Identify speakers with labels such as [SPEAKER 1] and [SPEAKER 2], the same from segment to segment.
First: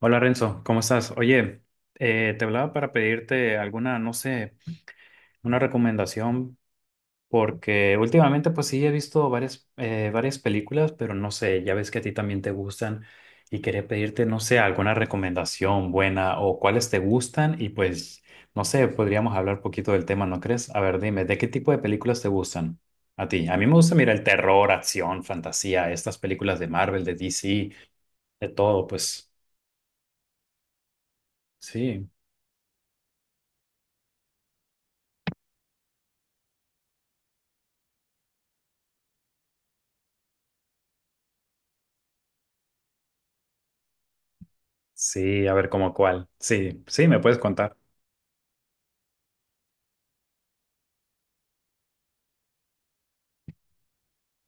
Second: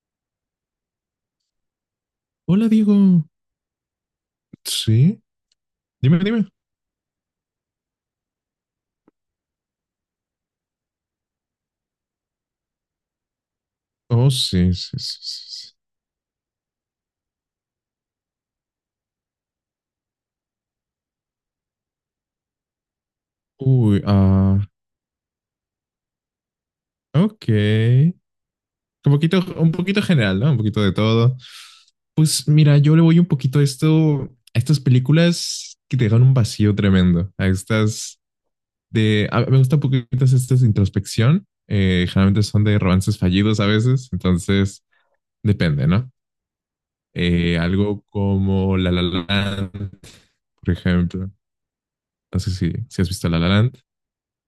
[SPEAKER 1] Hola Renzo, ¿cómo estás? Oye, te
[SPEAKER 2] Hola,
[SPEAKER 1] hablaba para
[SPEAKER 2] Diego.
[SPEAKER 1] pedirte alguna, no sé,
[SPEAKER 2] Sí,
[SPEAKER 1] una
[SPEAKER 2] dime.
[SPEAKER 1] recomendación, porque últimamente pues sí he visto varias, varias películas, pero no sé, ya ves que a ti también te gustan y quería pedirte,
[SPEAKER 2] Oh,
[SPEAKER 1] no sé,
[SPEAKER 2] sí,
[SPEAKER 1] alguna
[SPEAKER 2] sí, sí, sí, sí.
[SPEAKER 1] recomendación buena o cuáles te gustan y pues, no sé, podríamos hablar un poquito del tema, ¿no crees? A ver, dime, ¿de qué tipo de películas te gustan a ti? A mí me gusta,
[SPEAKER 2] Uy,
[SPEAKER 1] mira, el
[SPEAKER 2] ah,
[SPEAKER 1] terror, acción, fantasía, estas películas de Marvel, de DC,
[SPEAKER 2] ok.
[SPEAKER 1] de todo, pues
[SPEAKER 2] Un poquito general, ¿no? Un poquito de todo.
[SPEAKER 1] sí.
[SPEAKER 2] Pues mira, yo le voy un poquito a esto, a estas películas que te dejan un vacío tremendo. A estas me gustan un poquito estas de introspección. Generalmente son de romances fallidos a veces, entonces
[SPEAKER 1] Sí, a ver
[SPEAKER 2] depende,
[SPEAKER 1] cómo
[SPEAKER 2] ¿no?
[SPEAKER 1] cuál. Sí, sí, me puedes contar.
[SPEAKER 2] Algo como La La Land, por ejemplo. No sé si has visto La La Land, pero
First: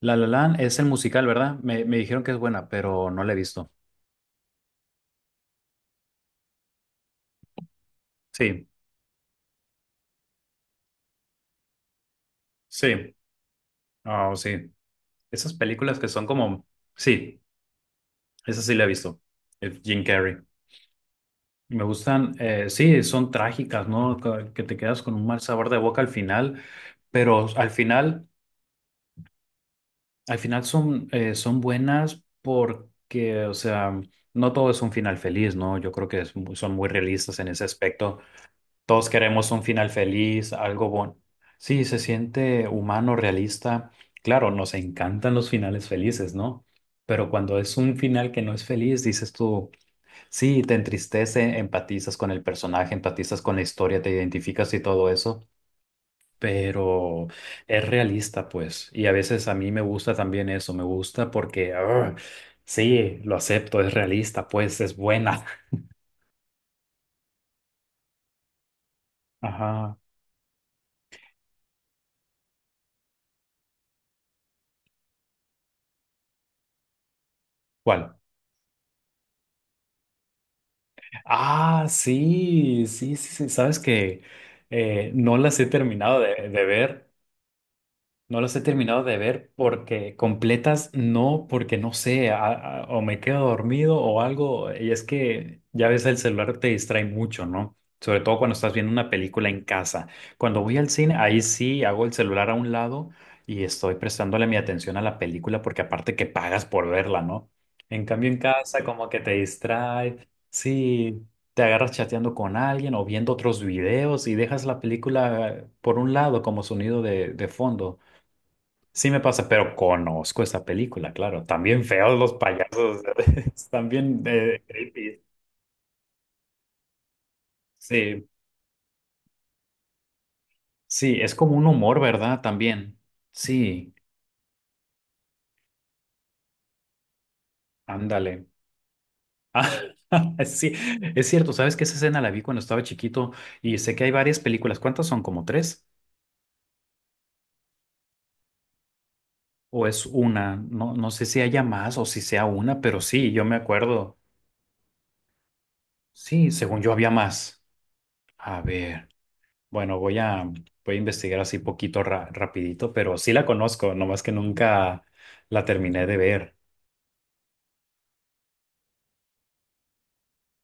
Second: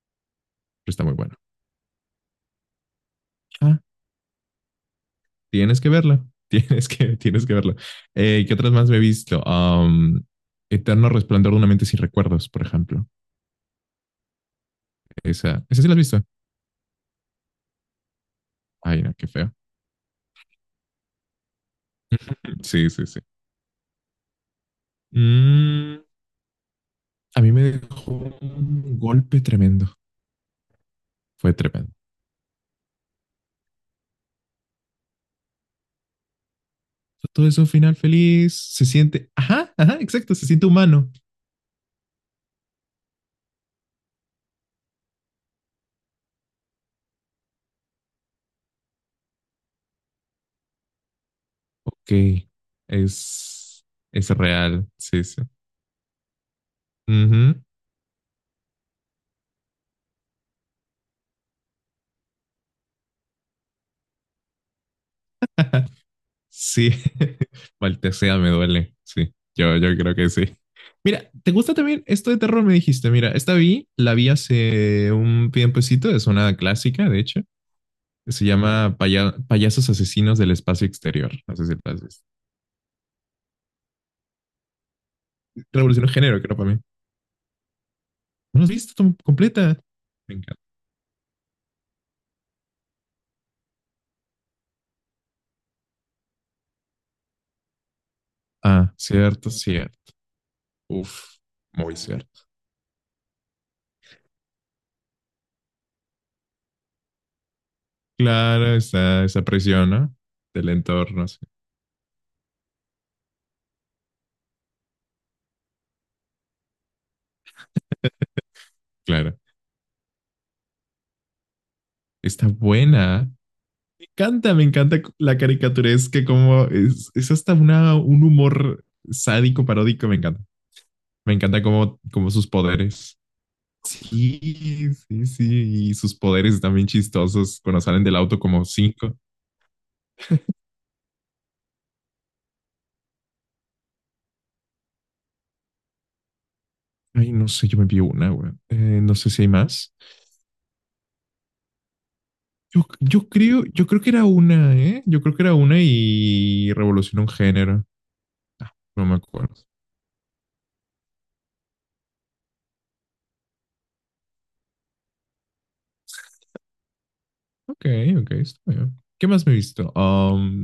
[SPEAKER 1] La La Land es el
[SPEAKER 2] está muy
[SPEAKER 1] musical,
[SPEAKER 2] bueno.
[SPEAKER 1] ¿verdad? Me dijeron que es buena, pero no la he visto.
[SPEAKER 2] Tienes que verla. Tienes que verla. ¿Qué
[SPEAKER 1] Sí,
[SPEAKER 2] otras más me he visto? Eterno Resplandor de una mente sin recuerdos, por ejemplo.
[SPEAKER 1] sí, oh, sí. Esas
[SPEAKER 2] Esa sí la has
[SPEAKER 1] películas que
[SPEAKER 2] visto.
[SPEAKER 1] son como, sí, esa sí la he
[SPEAKER 2] Ay, no,
[SPEAKER 1] visto.
[SPEAKER 2] qué feo.
[SPEAKER 1] Jim Carrey. Me gustan,
[SPEAKER 2] Sí,
[SPEAKER 1] sí,
[SPEAKER 2] sí, sí.
[SPEAKER 1] son trágicas, ¿no? Que te quedas con un mal sabor de boca
[SPEAKER 2] Mm,
[SPEAKER 1] al final,
[SPEAKER 2] a
[SPEAKER 1] pero
[SPEAKER 2] mí me dejó un golpe tremendo.
[SPEAKER 1] al final son,
[SPEAKER 2] Fue
[SPEAKER 1] son
[SPEAKER 2] tremendo.
[SPEAKER 1] buenas porque, o sea, no todo es un final feliz, ¿no? Yo creo que es son muy realistas
[SPEAKER 2] Todo
[SPEAKER 1] en ese
[SPEAKER 2] eso, final
[SPEAKER 1] aspecto.
[SPEAKER 2] feliz, se
[SPEAKER 1] Todos
[SPEAKER 2] siente,
[SPEAKER 1] queremos un
[SPEAKER 2] ajá,
[SPEAKER 1] final
[SPEAKER 2] ajá, exacto, se
[SPEAKER 1] feliz,
[SPEAKER 2] siente
[SPEAKER 1] algo
[SPEAKER 2] humano.
[SPEAKER 1] bueno. Sí, se siente humano, realista. Claro, nos encantan los finales felices, ¿no? Pero cuando es un final que no es feliz, dices tú, sí, te entristece,
[SPEAKER 2] Ok,
[SPEAKER 1] empatizas con el personaje, empatizas con la
[SPEAKER 2] es,
[SPEAKER 1] historia, te
[SPEAKER 2] es
[SPEAKER 1] identificas y
[SPEAKER 2] real,
[SPEAKER 1] todo
[SPEAKER 2] sí, sí.
[SPEAKER 1] eso,
[SPEAKER 2] Uh
[SPEAKER 1] pero
[SPEAKER 2] -huh.
[SPEAKER 1] es realista, pues. Y a veces a mí me gusta también eso, me gusta porque, ah, sí, lo acepto, es realista, pues, es buena.
[SPEAKER 2] Sí, Maltesea me duele. Sí, yo
[SPEAKER 1] Ajá.
[SPEAKER 2] creo que sí. Mira, ¿te gusta también esto de terror? Me dijiste, mira, esta vi, la vi hace un tiempecito, es una clásica, de hecho,
[SPEAKER 1] ¿Cuál?
[SPEAKER 2] que se llama Payasos Asesinos del Espacio Exterior. No sé si
[SPEAKER 1] Ah,
[SPEAKER 2] la has visto.
[SPEAKER 1] sí, sí, sí, sí. Sabes que no las he
[SPEAKER 2] Revolución de
[SPEAKER 1] terminado
[SPEAKER 2] género, creo
[SPEAKER 1] de
[SPEAKER 2] para mí.
[SPEAKER 1] ver. No los
[SPEAKER 2] ¿No
[SPEAKER 1] he
[SPEAKER 2] la has visto
[SPEAKER 1] terminado de ver
[SPEAKER 2] completa?
[SPEAKER 1] porque
[SPEAKER 2] Me encanta.
[SPEAKER 1] completas no, porque no sé, o me quedo dormido o algo. Y es que ya ves, el celular te distrae mucho, ¿no? Sobre todo cuando estás viendo
[SPEAKER 2] Ah,
[SPEAKER 1] una película
[SPEAKER 2] cierto,
[SPEAKER 1] en casa.
[SPEAKER 2] cierto.
[SPEAKER 1] Cuando voy al cine,
[SPEAKER 2] Uf,
[SPEAKER 1] ahí sí
[SPEAKER 2] muy
[SPEAKER 1] hago el
[SPEAKER 2] cierto.
[SPEAKER 1] celular a un lado y estoy prestándole mi atención a la película porque aparte que pagas por verla, ¿no? En cambio en
[SPEAKER 2] Claro,
[SPEAKER 1] casa como que te
[SPEAKER 2] esa presión, ¿no?
[SPEAKER 1] distrae,
[SPEAKER 2] Del
[SPEAKER 1] sí,
[SPEAKER 2] entorno, sí,
[SPEAKER 1] te agarras chateando con alguien o viendo otros videos y dejas la película por un lado como sonido de fondo. Sí me
[SPEAKER 2] claro.
[SPEAKER 1] pasa, pero conozco esa película, claro. También feos los
[SPEAKER 2] Está
[SPEAKER 1] payasos,
[SPEAKER 2] buena.
[SPEAKER 1] están bien
[SPEAKER 2] Encanta, me encanta
[SPEAKER 1] creepy.
[SPEAKER 2] la caricaturesca, como es hasta una, un
[SPEAKER 1] Sí,
[SPEAKER 2] humor sádico, paródico, me encanta.
[SPEAKER 1] sí, es
[SPEAKER 2] Me
[SPEAKER 1] como
[SPEAKER 2] encanta
[SPEAKER 1] un humor,
[SPEAKER 2] como
[SPEAKER 1] ¿verdad?
[SPEAKER 2] sus
[SPEAKER 1] También.
[SPEAKER 2] poderes.
[SPEAKER 1] Sí,
[SPEAKER 2] Sí, sí, sí, y sus poderes también chistosos cuando salen del auto
[SPEAKER 1] ándale.
[SPEAKER 2] como cinco.
[SPEAKER 1] Ah, sí, es cierto, ¿sabes que esa escena la vi cuando estaba chiquito y sé que hay varias películas. ¿Cuántas son? ¿Como tres?
[SPEAKER 2] Ay, no sé, yo me vi una, güey. No sé si hay
[SPEAKER 1] ¿O
[SPEAKER 2] más.
[SPEAKER 1] es una? No, no sé si haya más o si sea una,
[SPEAKER 2] Yo,
[SPEAKER 1] pero sí, yo me
[SPEAKER 2] yo creo que
[SPEAKER 1] acuerdo.
[SPEAKER 2] era una, ¿eh? Yo creo que era una
[SPEAKER 1] Sí,
[SPEAKER 2] y
[SPEAKER 1] según yo había
[SPEAKER 2] revolucionó un
[SPEAKER 1] más.
[SPEAKER 2] género.
[SPEAKER 1] A
[SPEAKER 2] Ah, no
[SPEAKER 1] ver.
[SPEAKER 2] me acuerdo.
[SPEAKER 1] Bueno, voy a investigar así poquito rapidito, pero sí la conozco, nomás que nunca la terminé de ver.
[SPEAKER 2] Ok, ok, está bien. ¿Qué más me he visto? Um,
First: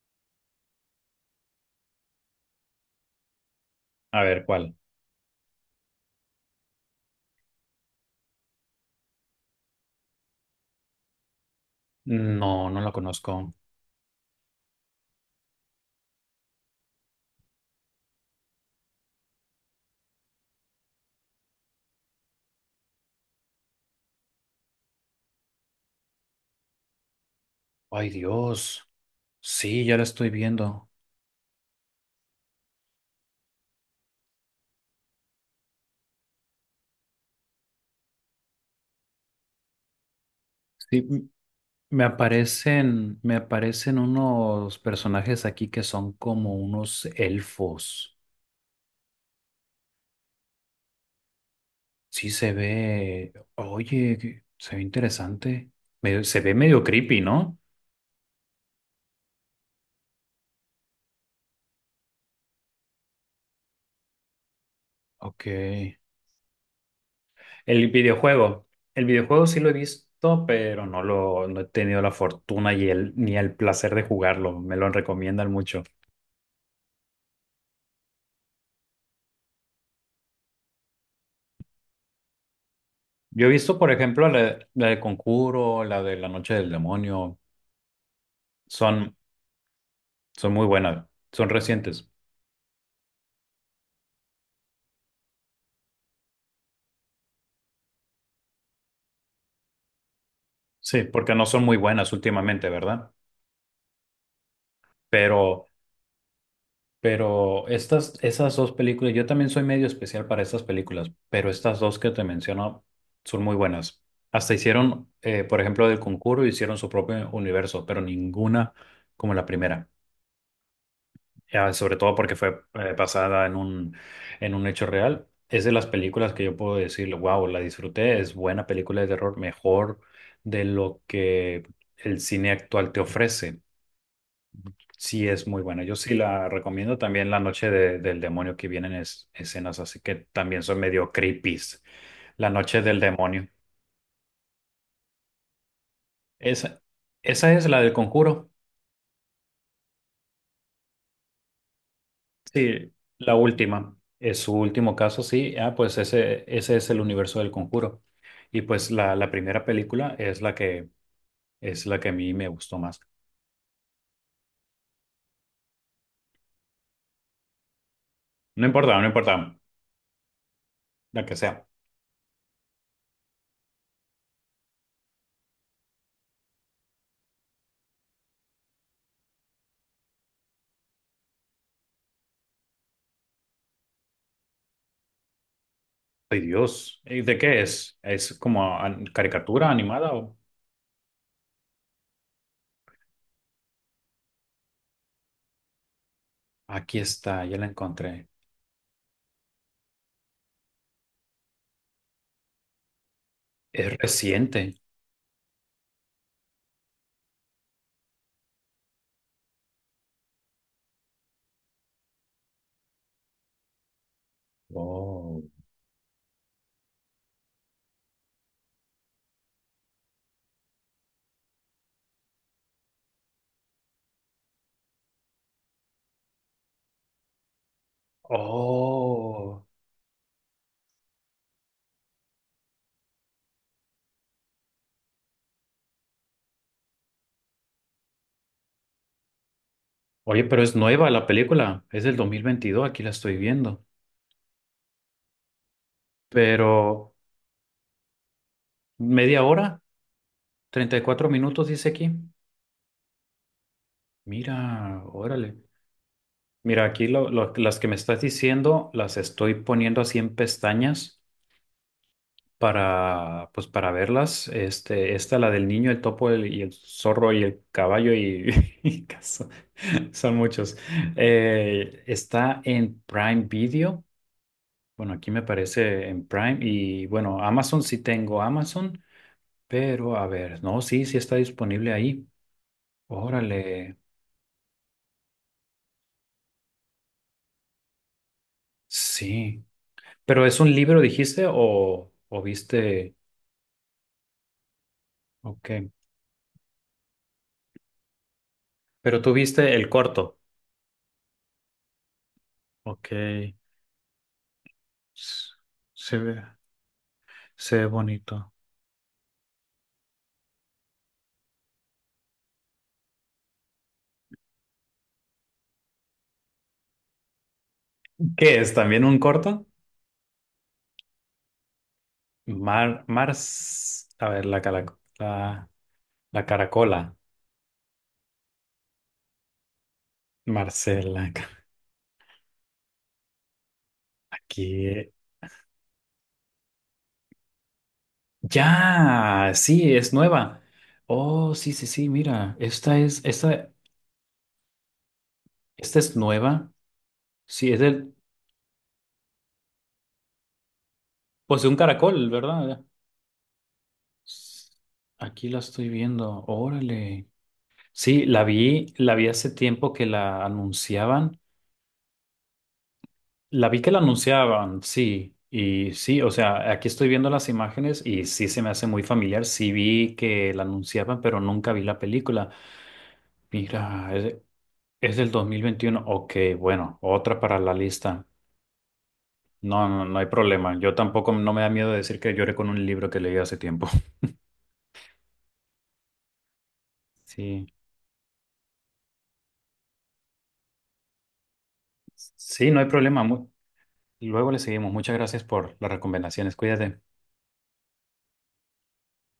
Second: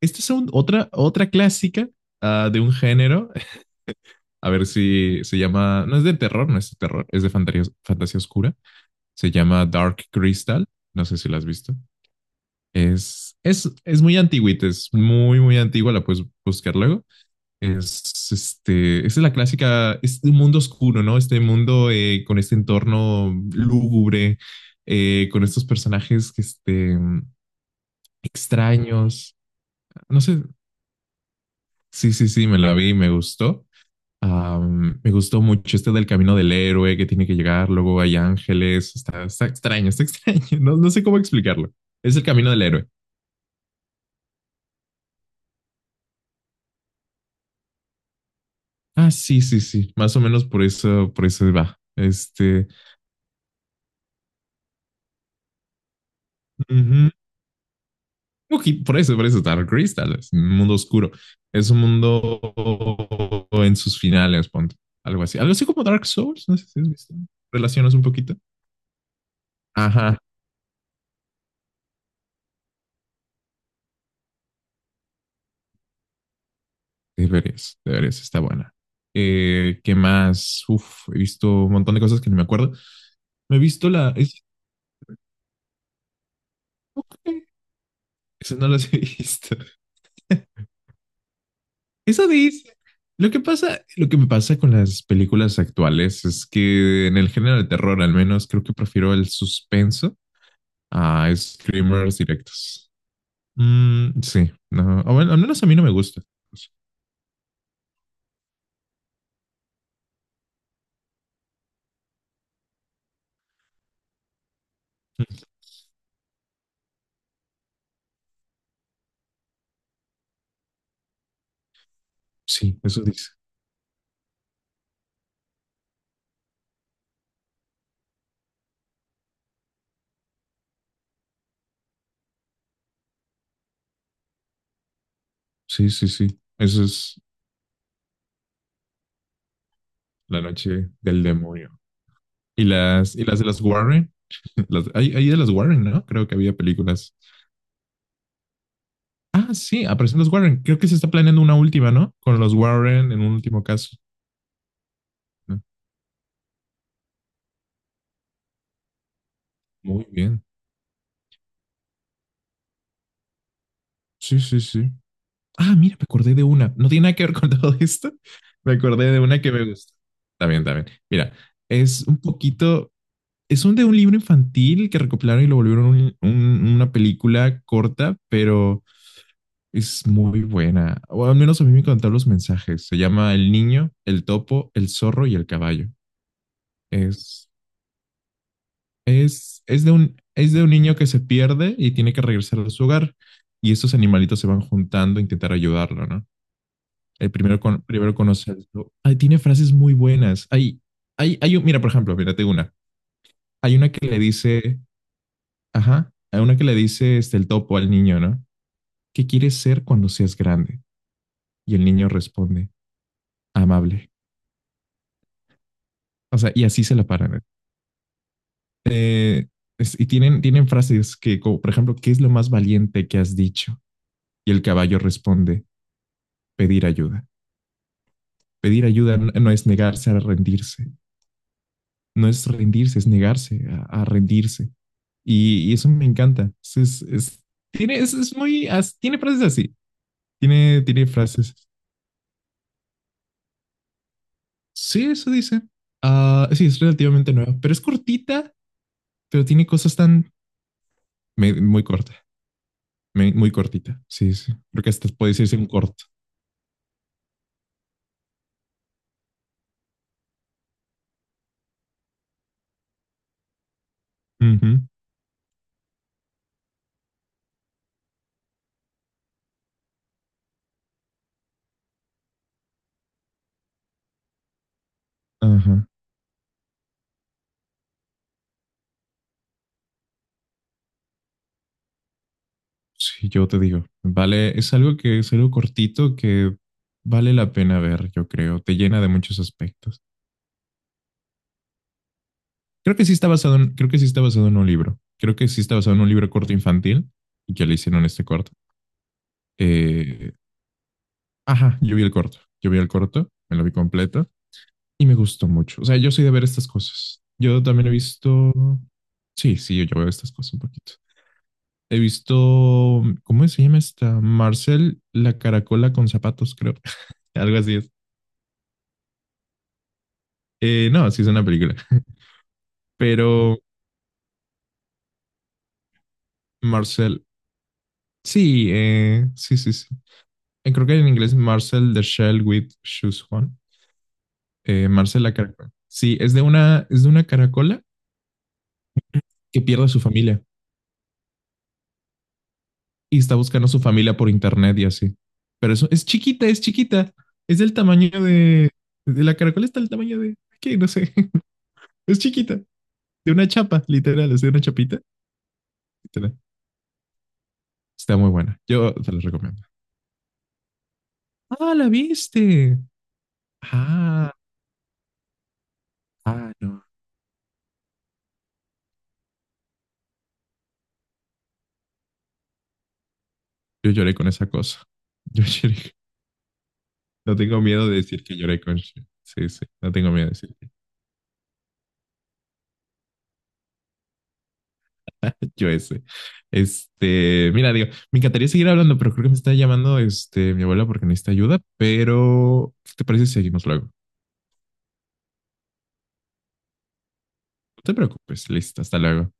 [SPEAKER 2] Esta es otra, otra clásica de un género.
[SPEAKER 1] A ver,
[SPEAKER 2] A ver
[SPEAKER 1] ¿cuál?
[SPEAKER 2] si se llama. No es de terror, no es de terror, es de fantasía, fantasía oscura. Se llama Dark Crystal. No sé si la has visto.
[SPEAKER 1] No, no la conozco.
[SPEAKER 2] Es muy antigüita, es muy, muy antigua. La puedes buscar luego. Esa es la clásica. Es un mundo oscuro, ¿no? Este mundo con este entorno lúgubre, con estos personajes que
[SPEAKER 1] Ay, Dios.
[SPEAKER 2] extraños.
[SPEAKER 1] Sí, ya la
[SPEAKER 2] No
[SPEAKER 1] estoy
[SPEAKER 2] sé.
[SPEAKER 1] viendo.
[SPEAKER 2] Sí, sí, sí, me la vi y me gustó. Me gustó mucho este del camino del héroe que tiene que llegar, luego hay ángeles, está extraño, está extraño, no, no
[SPEAKER 1] Sí,
[SPEAKER 2] sé cómo explicarlo. Es el camino del héroe.
[SPEAKER 1] me aparecen unos personajes aquí que son como unos elfos.
[SPEAKER 2] Ah, sí, sí, sí, más o menos por eso va.
[SPEAKER 1] Sí, se ve. Oye, se ve interesante. Se ve
[SPEAKER 2] Uh
[SPEAKER 1] medio
[SPEAKER 2] -huh.
[SPEAKER 1] creepy, ¿no?
[SPEAKER 2] Okay, por eso, Dark Crystal tal vez, un mundo oscuro. Es un mundo en sus finales, ponte, algo así.
[SPEAKER 1] Ok.
[SPEAKER 2] Algo así como Dark Souls, no sé si has visto.
[SPEAKER 1] El
[SPEAKER 2] Relacionas un poquito.
[SPEAKER 1] videojuego. El videojuego sí lo he
[SPEAKER 2] Ajá,
[SPEAKER 1] visto, pero no he tenido la fortuna y el, ni el placer de jugarlo. Me lo recomiendan mucho.
[SPEAKER 2] deberías, deberías, está buena. ¿Qué más? Uf, he visto un montón de cosas que no me acuerdo.
[SPEAKER 1] Yo he
[SPEAKER 2] Me he
[SPEAKER 1] visto,
[SPEAKER 2] visto
[SPEAKER 1] por ejemplo, la de Conjuro, la de La Noche del
[SPEAKER 2] ok,
[SPEAKER 1] Demonio.
[SPEAKER 2] esas no las he
[SPEAKER 1] Son,
[SPEAKER 2] visto.
[SPEAKER 1] son muy buenas. Son recientes.
[SPEAKER 2] Eso dice. Lo que me pasa con las películas actuales es que en el género de terror, al menos, creo que prefiero el suspenso
[SPEAKER 1] Sí,
[SPEAKER 2] a
[SPEAKER 1] porque no son muy buenas
[SPEAKER 2] screamers
[SPEAKER 1] últimamente,
[SPEAKER 2] directos.
[SPEAKER 1] ¿verdad?
[SPEAKER 2] Mm, sí, no, o bueno, al menos a
[SPEAKER 1] Pero
[SPEAKER 2] mí no me gusta.
[SPEAKER 1] Pero estas, esas dos películas, yo también soy medio especial para estas películas, pero estas dos que te menciono son muy buenas. Hasta hicieron, por ejemplo, del concurso, hicieron su propio universo, pero ninguna como la primera. Ya, sobre todo porque fue
[SPEAKER 2] Sí, eso dice.
[SPEAKER 1] basada en un hecho real. Es de las películas que yo puedo decir, wow, la disfruté, es buena película de terror, mejor de lo que el cine actual te ofrece. Sí, es muy buena.
[SPEAKER 2] Sí,
[SPEAKER 1] Yo
[SPEAKER 2] sí,
[SPEAKER 1] sí
[SPEAKER 2] sí.
[SPEAKER 1] la
[SPEAKER 2] Eso
[SPEAKER 1] recomiendo.
[SPEAKER 2] es
[SPEAKER 1] También La Noche del Demonio, que vienen escenas así que
[SPEAKER 2] la
[SPEAKER 1] también son
[SPEAKER 2] noche
[SPEAKER 1] medio
[SPEAKER 2] del demonio.
[SPEAKER 1] creepies. La Noche del
[SPEAKER 2] Y las de
[SPEAKER 1] Demonio.
[SPEAKER 2] las Warren. Hay de las Warren, ¿no? Creo que había
[SPEAKER 1] Esa,
[SPEAKER 2] películas.
[SPEAKER 1] esa es la del Conjuro.
[SPEAKER 2] Ah, sí, aparecen los Warren. Creo que se está planeando una última, ¿no? Con los
[SPEAKER 1] Sí,
[SPEAKER 2] Warren en un
[SPEAKER 1] la
[SPEAKER 2] último
[SPEAKER 1] última.
[SPEAKER 2] caso.
[SPEAKER 1] Es su último caso, sí.
[SPEAKER 2] ¿No?
[SPEAKER 1] Ah, pues ese es el universo del Conjuro. Y pues la primera
[SPEAKER 2] Muy
[SPEAKER 1] película
[SPEAKER 2] bien.
[SPEAKER 1] es la que a mí me gustó más.
[SPEAKER 2] Sí, sí, sí. Ah, mira, me acordé de una. No tiene nada que ver con todo esto.
[SPEAKER 1] No
[SPEAKER 2] Me
[SPEAKER 1] importa, no
[SPEAKER 2] acordé de
[SPEAKER 1] importa,
[SPEAKER 2] una que me gusta. Está bien, está bien.
[SPEAKER 1] la
[SPEAKER 2] Mira,
[SPEAKER 1] que sea.
[SPEAKER 2] es un poquito. Es un de un libro infantil que recopilaron y lo volvieron una película corta, pero es muy buena. O al menos a mí me encantaron los mensajes. Se llama El niño, el topo, el zorro y el caballo.
[SPEAKER 1] Ay, Dios. ¿Y ¿De
[SPEAKER 2] Es,
[SPEAKER 1] qué es? ¿Es como caricatura animada o...?
[SPEAKER 2] es de un niño que se pierde y tiene que regresar a su hogar. Y estos animalitos se van juntando a intentar ayudarlo, ¿no?
[SPEAKER 1] Aquí está, ya la
[SPEAKER 2] Primero
[SPEAKER 1] encontré.
[SPEAKER 2] conoce al Ay, tiene frases muy buenas. Hay un, mira, por ejemplo, mírate una. Hay una
[SPEAKER 1] Es
[SPEAKER 2] que le
[SPEAKER 1] reciente.
[SPEAKER 2] dice, ajá, hay una que le dice el topo al niño, ¿no? ¿Qué quieres ser cuando seas grande? Y el niño responde, amable.
[SPEAKER 1] Oh,
[SPEAKER 2] O sea, y así se la paran. Eh, y tienen frases que, como, por ejemplo, ¿qué es lo más valiente que has dicho? Y el caballo responde, pedir ayuda. Pedir ayuda no es
[SPEAKER 1] Oh.
[SPEAKER 2] negarse a rendirse. No es rendirse, es negarse a rendirse. Y eso me encanta. Es muy, tiene frases así.
[SPEAKER 1] Oye, pero es
[SPEAKER 2] Tiene
[SPEAKER 1] nueva la
[SPEAKER 2] frases.
[SPEAKER 1] película. Es del 2022. Aquí la estoy viendo.
[SPEAKER 2] Sí, eso dice. Ah, sí, es
[SPEAKER 1] Pero
[SPEAKER 2] relativamente nueva, pero es cortita,
[SPEAKER 1] media
[SPEAKER 2] pero tiene
[SPEAKER 1] hora,
[SPEAKER 2] cosas tan
[SPEAKER 1] 34 minutos
[SPEAKER 2] muy
[SPEAKER 1] dice aquí.
[SPEAKER 2] corta, muy cortita. Sí, sí. Creo que
[SPEAKER 1] Mira,
[SPEAKER 2] hasta puede
[SPEAKER 1] órale.
[SPEAKER 2] decirse un corto.
[SPEAKER 1] Mira, aquí las que me estás diciendo las estoy poniendo así en pestañas para, pues para verlas.
[SPEAKER 2] Ujú,
[SPEAKER 1] Este, esta, la del niño, el topo, y el zorro y el caballo y, y son muchos. Está en Prime Video Bueno, aquí me
[SPEAKER 2] ajá.
[SPEAKER 1] parece en Prime y bueno, Amazon sí tengo Amazon, pero a ver, no, sí, sí está disponible ahí.
[SPEAKER 2] Sí, yo te digo,
[SPEAKER 1] Órale,
[SPEAKER 2] vale, es algo que es algo cortito que vale la pena ver, yo creo, te llena de muchos
[SPEAKER 1] sí.
[SPEAKER 2] aspectos.
[SPEAKER 1] Pero es un libro, dijiste, o
[SPEAKER 2] Creo que sí
[SPEAKER 1] viste,
[SPEAKER 2] está basado en, creo que sí está basado en un libro. Creo que sí está
[SPEAKER 1] ok.
[SPEAKER 2] basado en un libro corto infantil y que le hicieron este corto.
[SPEAKER 1] Pero tú viste el
[SPEAKER 2] Eh,
[SPEAKER 1] corto.
[SPEAKER 2] ajá, yo vi el
[SPEAKER 1] Ok,
[SPEAKER 2] corto, me lo vi completo y me gustó mucho. O sea, yo
[SPEAKER 1] se
[SPEAKER 2] soy de
[SPEAKER 1] ve,
[SPEAKER 2] ver estas cosas. Yo
[SPEAKER 1] se ve
[SPEAKER 2] también he
[SPEAKER 1] bonito.
[SPEAKER 2] visto, sí, sí, yo veo estas cosas un poquito. He visto, ¿cómo se llama esta? Marcel, la caracola con zapatos, creo. Algo así es.
[SPEAKER 1] ¿Qué es? ¿También un corto?
[SPEAKER 2] No, sí es una película.
[SPEAKER 1] Mar,
[SPEAKER 2] Pero
[SPEAKER 1] Mars, a ver, la, la caracola.
[SPEAKER 2] Marcel, sí, sí, sí, sí. Creo que en
[SPEAKER 1] Marcela,
[SPEAKER 2] inglés Marcel the Shell with Shoes On.
[SPEAKER 1] aquí.
[SPEAKER 2] Marcel la caracola. Sí, es de una caracola
[SPEAKER 1] Ya,
[SPEAKER 2] que pierde a
[SPEAKER 1] sí,
[SPEAKER 2] su
[SPEAKER 1] es
[SPEAKER 2] familia
[SPEAKER 1] nueva. Oh, sí, sí, sí, mira, esta
[SPEAKER 2] y
[SPEAKER 1] es,
[SPEAKER 2] está buscando a
[SPEAKER 1] esta,
[SPEAKER 2] su familia por internet y así. Pero eso
[SPEAKER 1] esta
[SPEAKER 2] es
[SPEAKER 1] es
[SPEAKER 2] chiquita, es
[SPEAKER 1] nueva.
[SPEAKER 2] chiquita. Es
[SPEAKER 1] Sí,
[SPEAKER 2] del
[SPEAKER 1] es
[SPEAKER 2] tamaño
[SPEAKER 1] del,
[SPEAKER 2] de la caracola está del tamaño de, ¿qué? No sé.
[SPEAKER 1] pues de un
[SPEAKER 2] Es
[SPEAKER 1] caracol,
[SPEAKER 2] chiquita.
[SPEAKER 1] ¿verdad?
[SPEAKER 2] De una chapa, literal, es de una
[SPEAKER 1] S-
[SPEAKER 2] chapita.
[SPEAKER 1] Aquí la estoy
[SPEAKER 2] Literal.
[SPEAKER 1] viendo. Órale.
[SPEAKER 2] Está
[SPEAKER 1] Sí,
[SPEAKER 2] muy buena. Yo te
[SPEAKER 1] la
[SPEAKER 2] la
[SPEAKER 1] vi hace
[SPEAKER 2] recomiendo.
[SPEAKER 1] tiempo que la anunciaban.
[SPEAKER 2] Ah, la viste.
[SPEAKER 1] La vi que la
[SPEAKER 2] Ah,
[SPEAKER 1] anunciaban, sí. Y sí, o
[SPEAKER 2] ah,
[SPEAKER 1] sea,
[SPEAKER 2] no.
[SPEAKER 1] aquí estoy viendo las imágenes y sí se me hace muy familiar. Sí vi que la anunciaban, pero nunca vi la película.
[SPEAKER 2] Yo
[SPEAKER 1] Mira,
[SPEAKER 2] lloré con esa cosa.
[SPEAKER 1] es del
[SPEAKER 2] Yo
[SPEAKER 1] dos mil
[SPEAKER 2] lloré.
[SPEAKER 1] veintiuno. Ok, bueno,
[SPEAKER 2] No
[SPEAKER 1] otra para
[SPEAKER 2] tengo
[SPEAKER 1] la
[SPEAKER 2] miedo de decir
[SPEAKER 1] lista.
[SPEAKER 2] que lloré con. Sí, sí,
[SPEAKER 1] No,
[SPEAKER 2] no
[SPEAKER 1] no,
[SPEAKER 2] tengo
[SPEAKER 1] no
[SPEAKER 2] miedo
[SPEAKER 1] hay
[SPEAKER 2] de decir.
[SPEAKER 1] problema. Yo tampoco no me da miedo decir que lloré con un libro que leí hace tiempo.
[SPEAKER 2] Que yo ese.
[SPEAKER 1] Sí,
[SPEAKER 2] Mira, digo, me encantaría seguir hablando, pero creo que me está llamando mi abuela porque necesita ayuda,
[SPEAKER 1] sí,
[SPEAKER 2] pero
[SPEAKER 1] no hay
[SPEAKER 2] ¿qué te
[SPEAKER 1] problema.
[SPEAKER 2] parece si seguimos luego? No
[SPEAKER 1] Luego le seguimos. Muchas gracias por las recomendaciones. Cuídate.
[SPEAKER 2] te preocupes, listo, hasta luego.